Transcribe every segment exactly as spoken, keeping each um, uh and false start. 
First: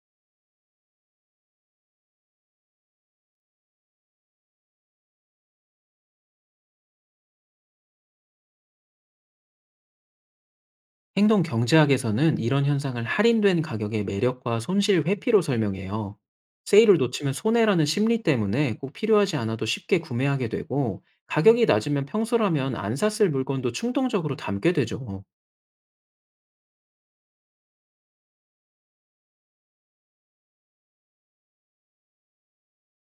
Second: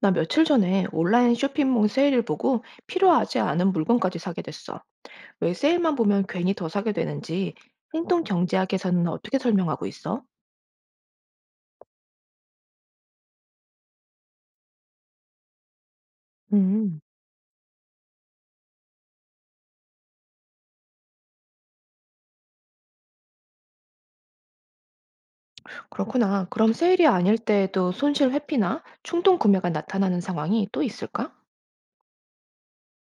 나 며칠 전에 온라인 쇼핑몰 세일을 보고 필요하지 않은 물건까지 사게 됐어. 왜 세일만 보면 괜히 더 사게 되는지 행동 경제학에서는 어떻게 설명하고 있어? 행동 경제학에서는 이런 현상을 할인된 가격의 매력과 손실 회피로 설명해요. 세일을 음, 놓치면 손해라는 심리 때문에 꼭 필요하지 않아도 쉽게 구매하게 되고, 가격이 낮으면 평소라면 안 샀을 물건도 충동적으로 담게 되죠. 그렇구나. 그럼 세일이 아닐 때에도 손실 회피나 충동 구매가 나타나는 상황이 또 있을까?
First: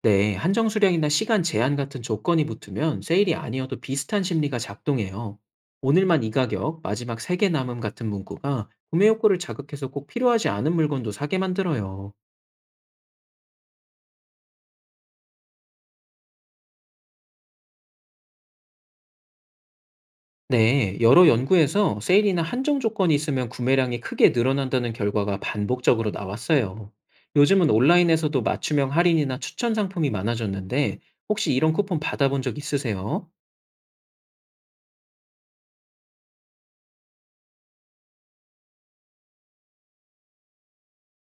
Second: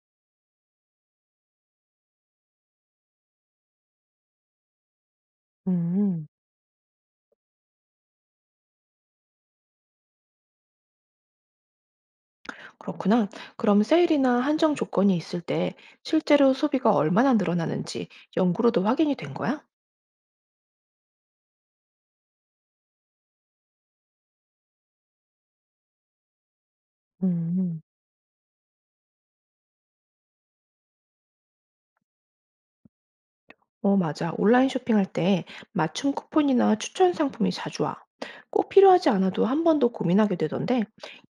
네, 한정 수량이나 시간 제한 같은 조건이 붙으면 세일이 아니어도 비슷한 심리가 작동해요. 오늘만 음. 이 가격, 마지막 세 개 남음 같은 문구가 구매 욕구를 자극해서 꼭 필요하지 않은 물건도 사게 만들어요. 그렇구나. 그럼 세일이나 한정 조건이 있을 때 실제로 소비가 얼마나 늘어나는지 연구로도 확인이 된 거야? 네, 여러 연구에서 세일이나 한정 조건이 있으면 구매량이 크게 늘어난다는 결과가 반복적으로 나왔어요. 요즘은 음. 온라인에서도 맞춤형 할인이나 추천 상품이 많아졌는데, 혹시 이런 쿠폰 받아본 적 있으세요? 어, 맞아. 온라인 쇼핑할 때 맞춤 쿠폰이나 추천 상품이 자주 와. 꼭 필요하지 않아도 한 번 더 고민하게 되던데,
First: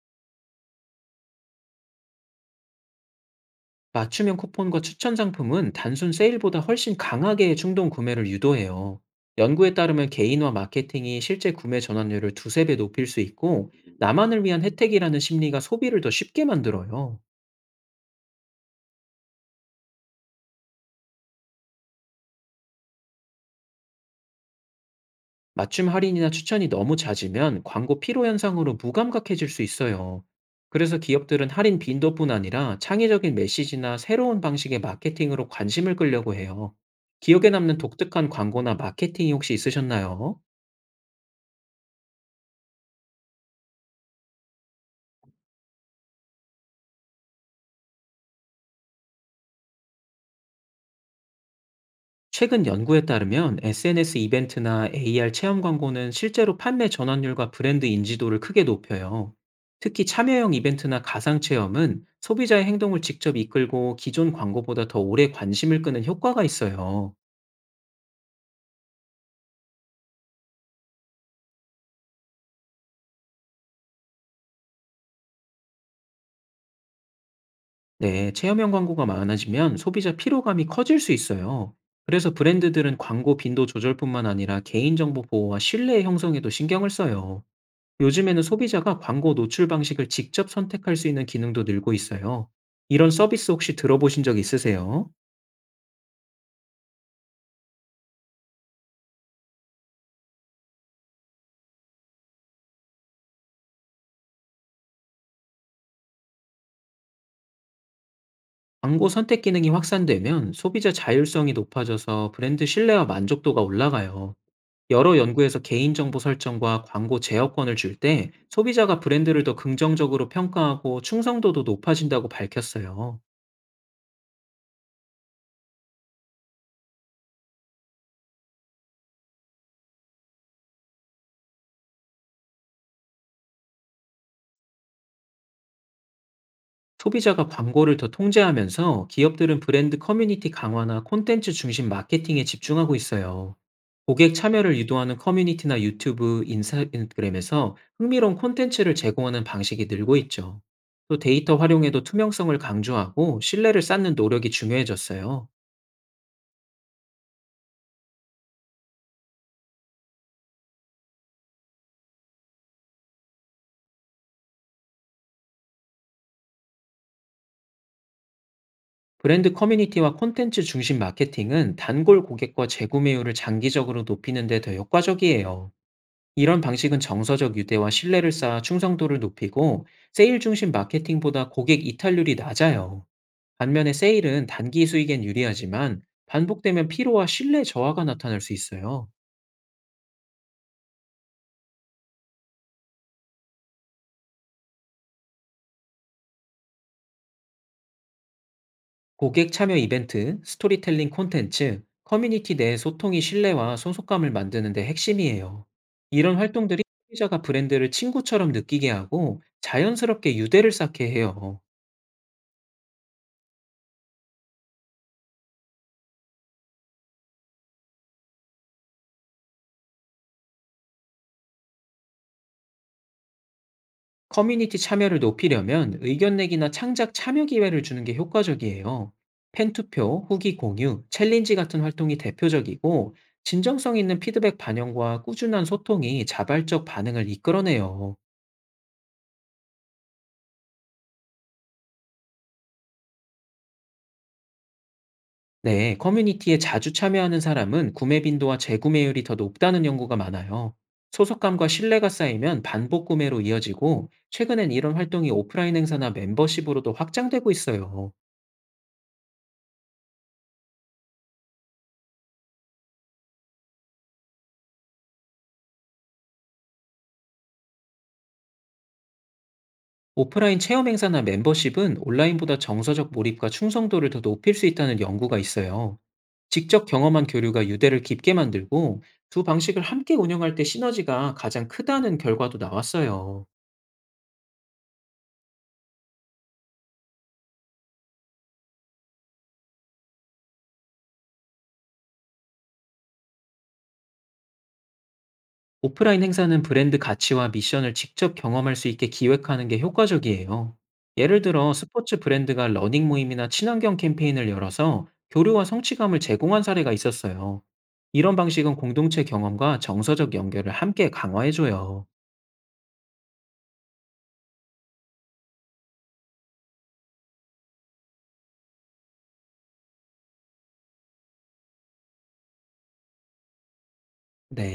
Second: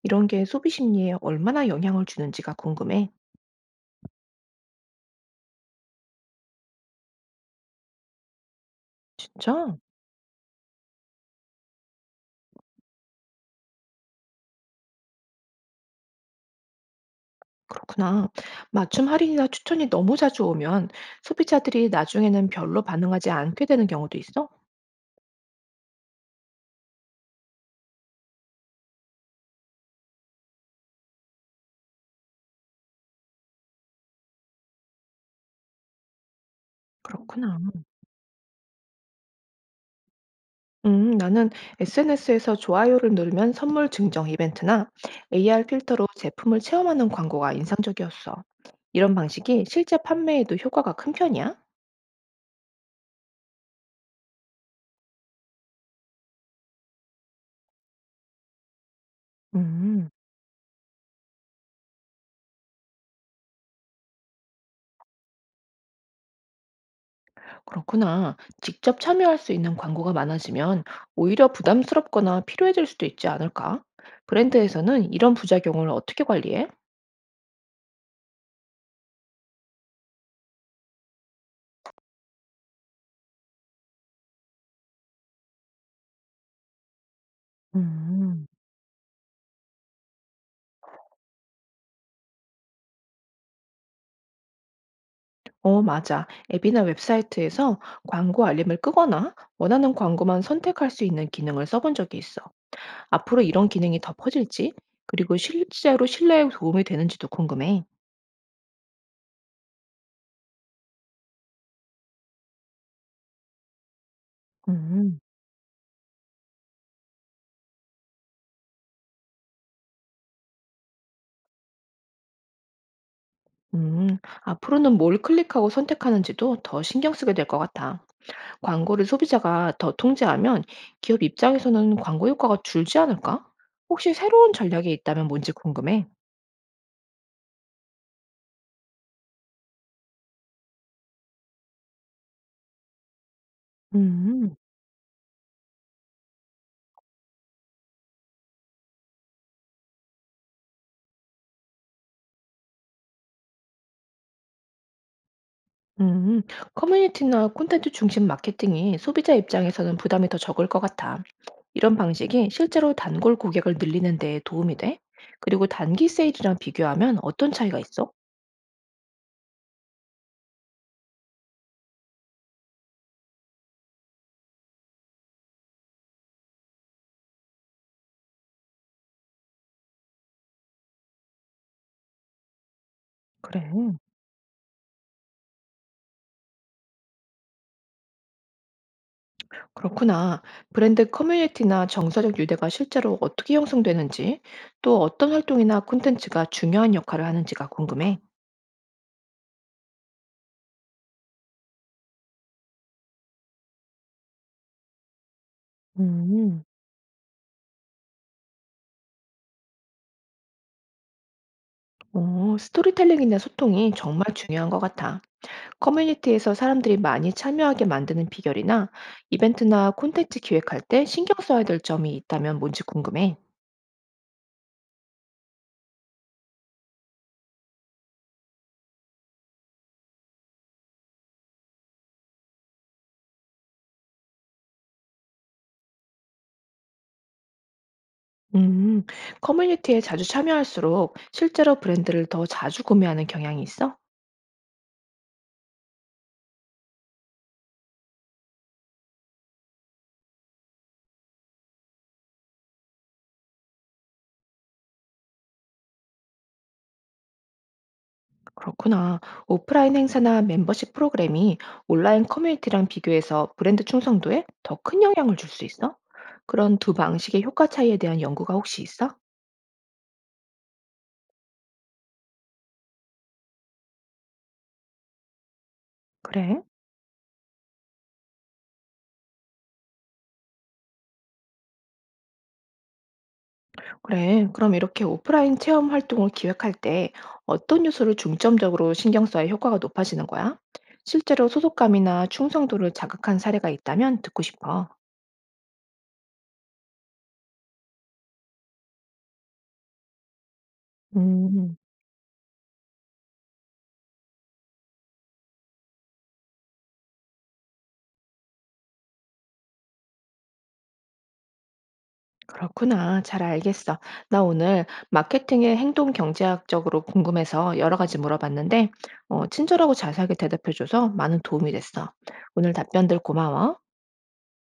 이런 게 소비 심리에 얼마나 영향을 주는지가 궁금해. 맞춤형 쿠폰과 추천 상품은 단순 세일보다 훨씬 강하게 충동 구매를 유도해요. 연구에 진짜? 따르면 개인화 마케팅이 실제 구매 전환율을 두세 배 높일 수 있고, 나만을 위한 혜택이라는 심리가 소비를 더 쉽게 만들어요. 그렇구나. 맞춤 할인이나 추천이 너무 자주 오면 소비자들이 나중에는 별로 반응하지 않게 되는 경우도 있어? 맞춤 할인이나 추천이 너무 잦으면 광고 피로 현상으로 무감각해질 수 있어요. 그래서 기업들은 할인 빈도뿐 아니라 창의적인 메시지나 새로운 방식의 마케팅으로 관심을 끌려고 해요. 기억에 그렇구나. 남는 독특한 광고나 마케팅이 혹시 있으셨나요? 음, 나는 에스엔에스에서 좋아요를 누르면 선물 증정 이벤트나 에이알 필터로 제품을 체험하는 광고가 인상적이었어. 이런 방식이 실제 판매에도 효과가 큰 편이야? 최근 연구에 따르면 에스엔에스 이벤트나 에이알 체험 광고는 실제로 판매 전환율과 브랜드 인지도를 크게 높여요. 특히 음, 참여형 이벤트나 가상 체험은 소비자의 행동을 직접 이끌고 기존 광고보다 더 오래 관심을 끄는 효과가 있어요. 그렇구나. 직접 참여할 수 있는 광고가 많아지면 오히려 부담스럽거나 필요해질 수도 있지 않을까? 브랜드에서는 이런 부작용을 어떻게 관리해? 네, 체험형 광고가 많아지면 소비자 피로감이 커질 수 있어요. 그래서 브랜드들은 광고 빈도 조절뿐만 아니라 개인정보 보호와 신뢰 형성에도 신경을 써요. 요즘에는 음. 소비자가 광고 노출 방식을 직접 선택할 수 있는 기능도 늘고 있어요. 이런 서비스 혹시 들어보신 적 있으세요? 어, 맞아. 앱이나 웹사이트에서 광고 알림을 끄거나 원하는 광고만 선택할 수 있는 기능을 써본 적이 있어. 앞으로 이런 기능이 더 퍼질지, 그리고 실제로 신뢰에 도움이 되는지도 궁금해. 광고 선택 기능이 확산되면 소비자 자율성이 높아져서 브랜드 신뢰와 만족도가 올라가요. 여러 음, 연구에서 개인정보 설정과 광고 제어권을 줄 때 소비자가 브랜드를 더 긍정적으로 평가하고 충성도도 높아진다고 밝혔어요. 음, 앞으로는 뭘 클릭하고 선택하는지도 더 신경 쓰게 될 것 같아. 광고를 소비자가 더 통제하면 기업 입장에서는 광고 효과가 줄지 않을까? 혹시 새로운 전략이 있다면 뭔지 궁금해. 소비자가 광고를 더 통제하면서 기업들은 브랜드 커뮤니티 강화나 콘텐츠 중심 마케팅에 집중하고 있어요. 고객 음, 참여를 유도하는 커뮤니티나 유튜브, 인스타그램에서 흥미로운 콘텐츠를 제공하는 방식이 늘고 있죠. 또 데이터 활용에도 투명성을 강조하고 신뢰를 쌓는 노력이 중요해졌어요. 음, 커뮤니티나 콘텐츠 중심 마케팅이 소비자 입장에서는 부담이 더 적을 것 같아. 이런 방식이 실제로 단골 고객을 늘리는 데 도움이 돼? 그리고 단기 세일이랑 비교하면 어떤 차이가 있어? 브랜드 커뮤니티와 콘텐츠 중심 마케팅은 단골 고객과 재구매율을 장기적으로 높이는 데 더 효과적이에요. 이런 방식은 정서적 유대와 신뢰를 쌓아 충성도를 높이고, 세일 중심 마케팅보다 고객 이탈률이 낮아요. 그래. 반면에 세일은 단기 수익엔 유리하지만 반복되면 피로와 신뢰 저하가 나타날 수 있어요. 그렇구나. 브랜드 커뮤니티나 정서적 유대가 실제로 어떻게 형성되는지, 또 어떤 활동이나 콘텐츠가 중요한 역할을 하는지가 궁금해. 고객 참여 이벤트, 스토리텔링 콘텐츠, 커뮤니티 내 소통이 신뢰와 소속감을 만드는 데 핵심이에요. 이런 음, 활동들이 소비자가 브랜드를 친구처럼 느끼게 하고 자연스럽게 유대를 쌓게 해요. 어, 스토리텔링이나 소통이 정말 중요한 것 같아. 커뮤니티에서 사람들이 많이 참여하게 만드는 비결이나 이벤트나 콘텐츠 기획할 때 신경 써야 될 점이 있다면 뭔지 궁금해. 커뮤니티 참여를 높이려면 의견 내기나 창작 참여 기회를 주는 게 효과적이에요. 팬투표, 후기 공유, 챌린지 같은 활동이 대표적이고, 진정성 있는 피드백 반영과 꾸준한 소통이 자발적 반응을 이끌어내요. 음, 커뮤니티에 자주 참여할수록 실제로 브랜드를 더 자주 구매하는 경향이 있어? 네, 커뮤니티에 자주 참여하는 사람은 구매 빈도와 재구매율이 더 높다는 연구가 많아요. 소속감과 신뢰가 쌓이면 반복 구매로 이어지고, 최근엔 이런 활동이 오프라인 행사나 멤버십으로도 확장되고 있어요. 그렇구나. 오프라인 행사나 멤버십 프로그램이 온라인 커뮤니티랑 비교해서 브랜드 충성도에 더 큰 영향을 줄 수 있어? 그런 두 방식의 효과 차이에 대한 연구가 혹시 있어? 오프라인 체험 행사나 멤버십은 온라인보다 정서적 몰입과 충성도를 더 높일 수 있다는 연구가 있어요. 그래? 직접 경험한 교류가 유대를 깊게 만들고, 두 방식을 함께 운영할 때 시너지가 가장 크다는 결과도 나왔어요. 그래. 그럼 이렇게 오프라인 체험 활동을 기획할 때 어떤 요소를 중점적으로 신경 써야 효과가 높아지는 거야? 실제로 소속감이나 충성도를 자극한 사례가 있다면 듣고 싶어. 오프라인 행사는 브랜드 가치와 미션을 직접 경험할 수 있게 기획하는 게 효과적이에요. 예를 들어 음. 스포츠 브랜드가 러닝 모임이나 친환경 캠페인을 열어서 교류와 성취감을 제공한 사례가 있었어요. 이런 방식은 공동체 경험과 정서적 연결을 함께 강화해줘요. 그렇구나. 잘 알겠어. 나 오늘 마케팅의 행동 경제학적으로 궁금해서 여러 가지 물어봤는데, 어, 친절하고 자세하게 대답해줘서 많은 도움이 됐어. 오늘 답변들 고마워. 네.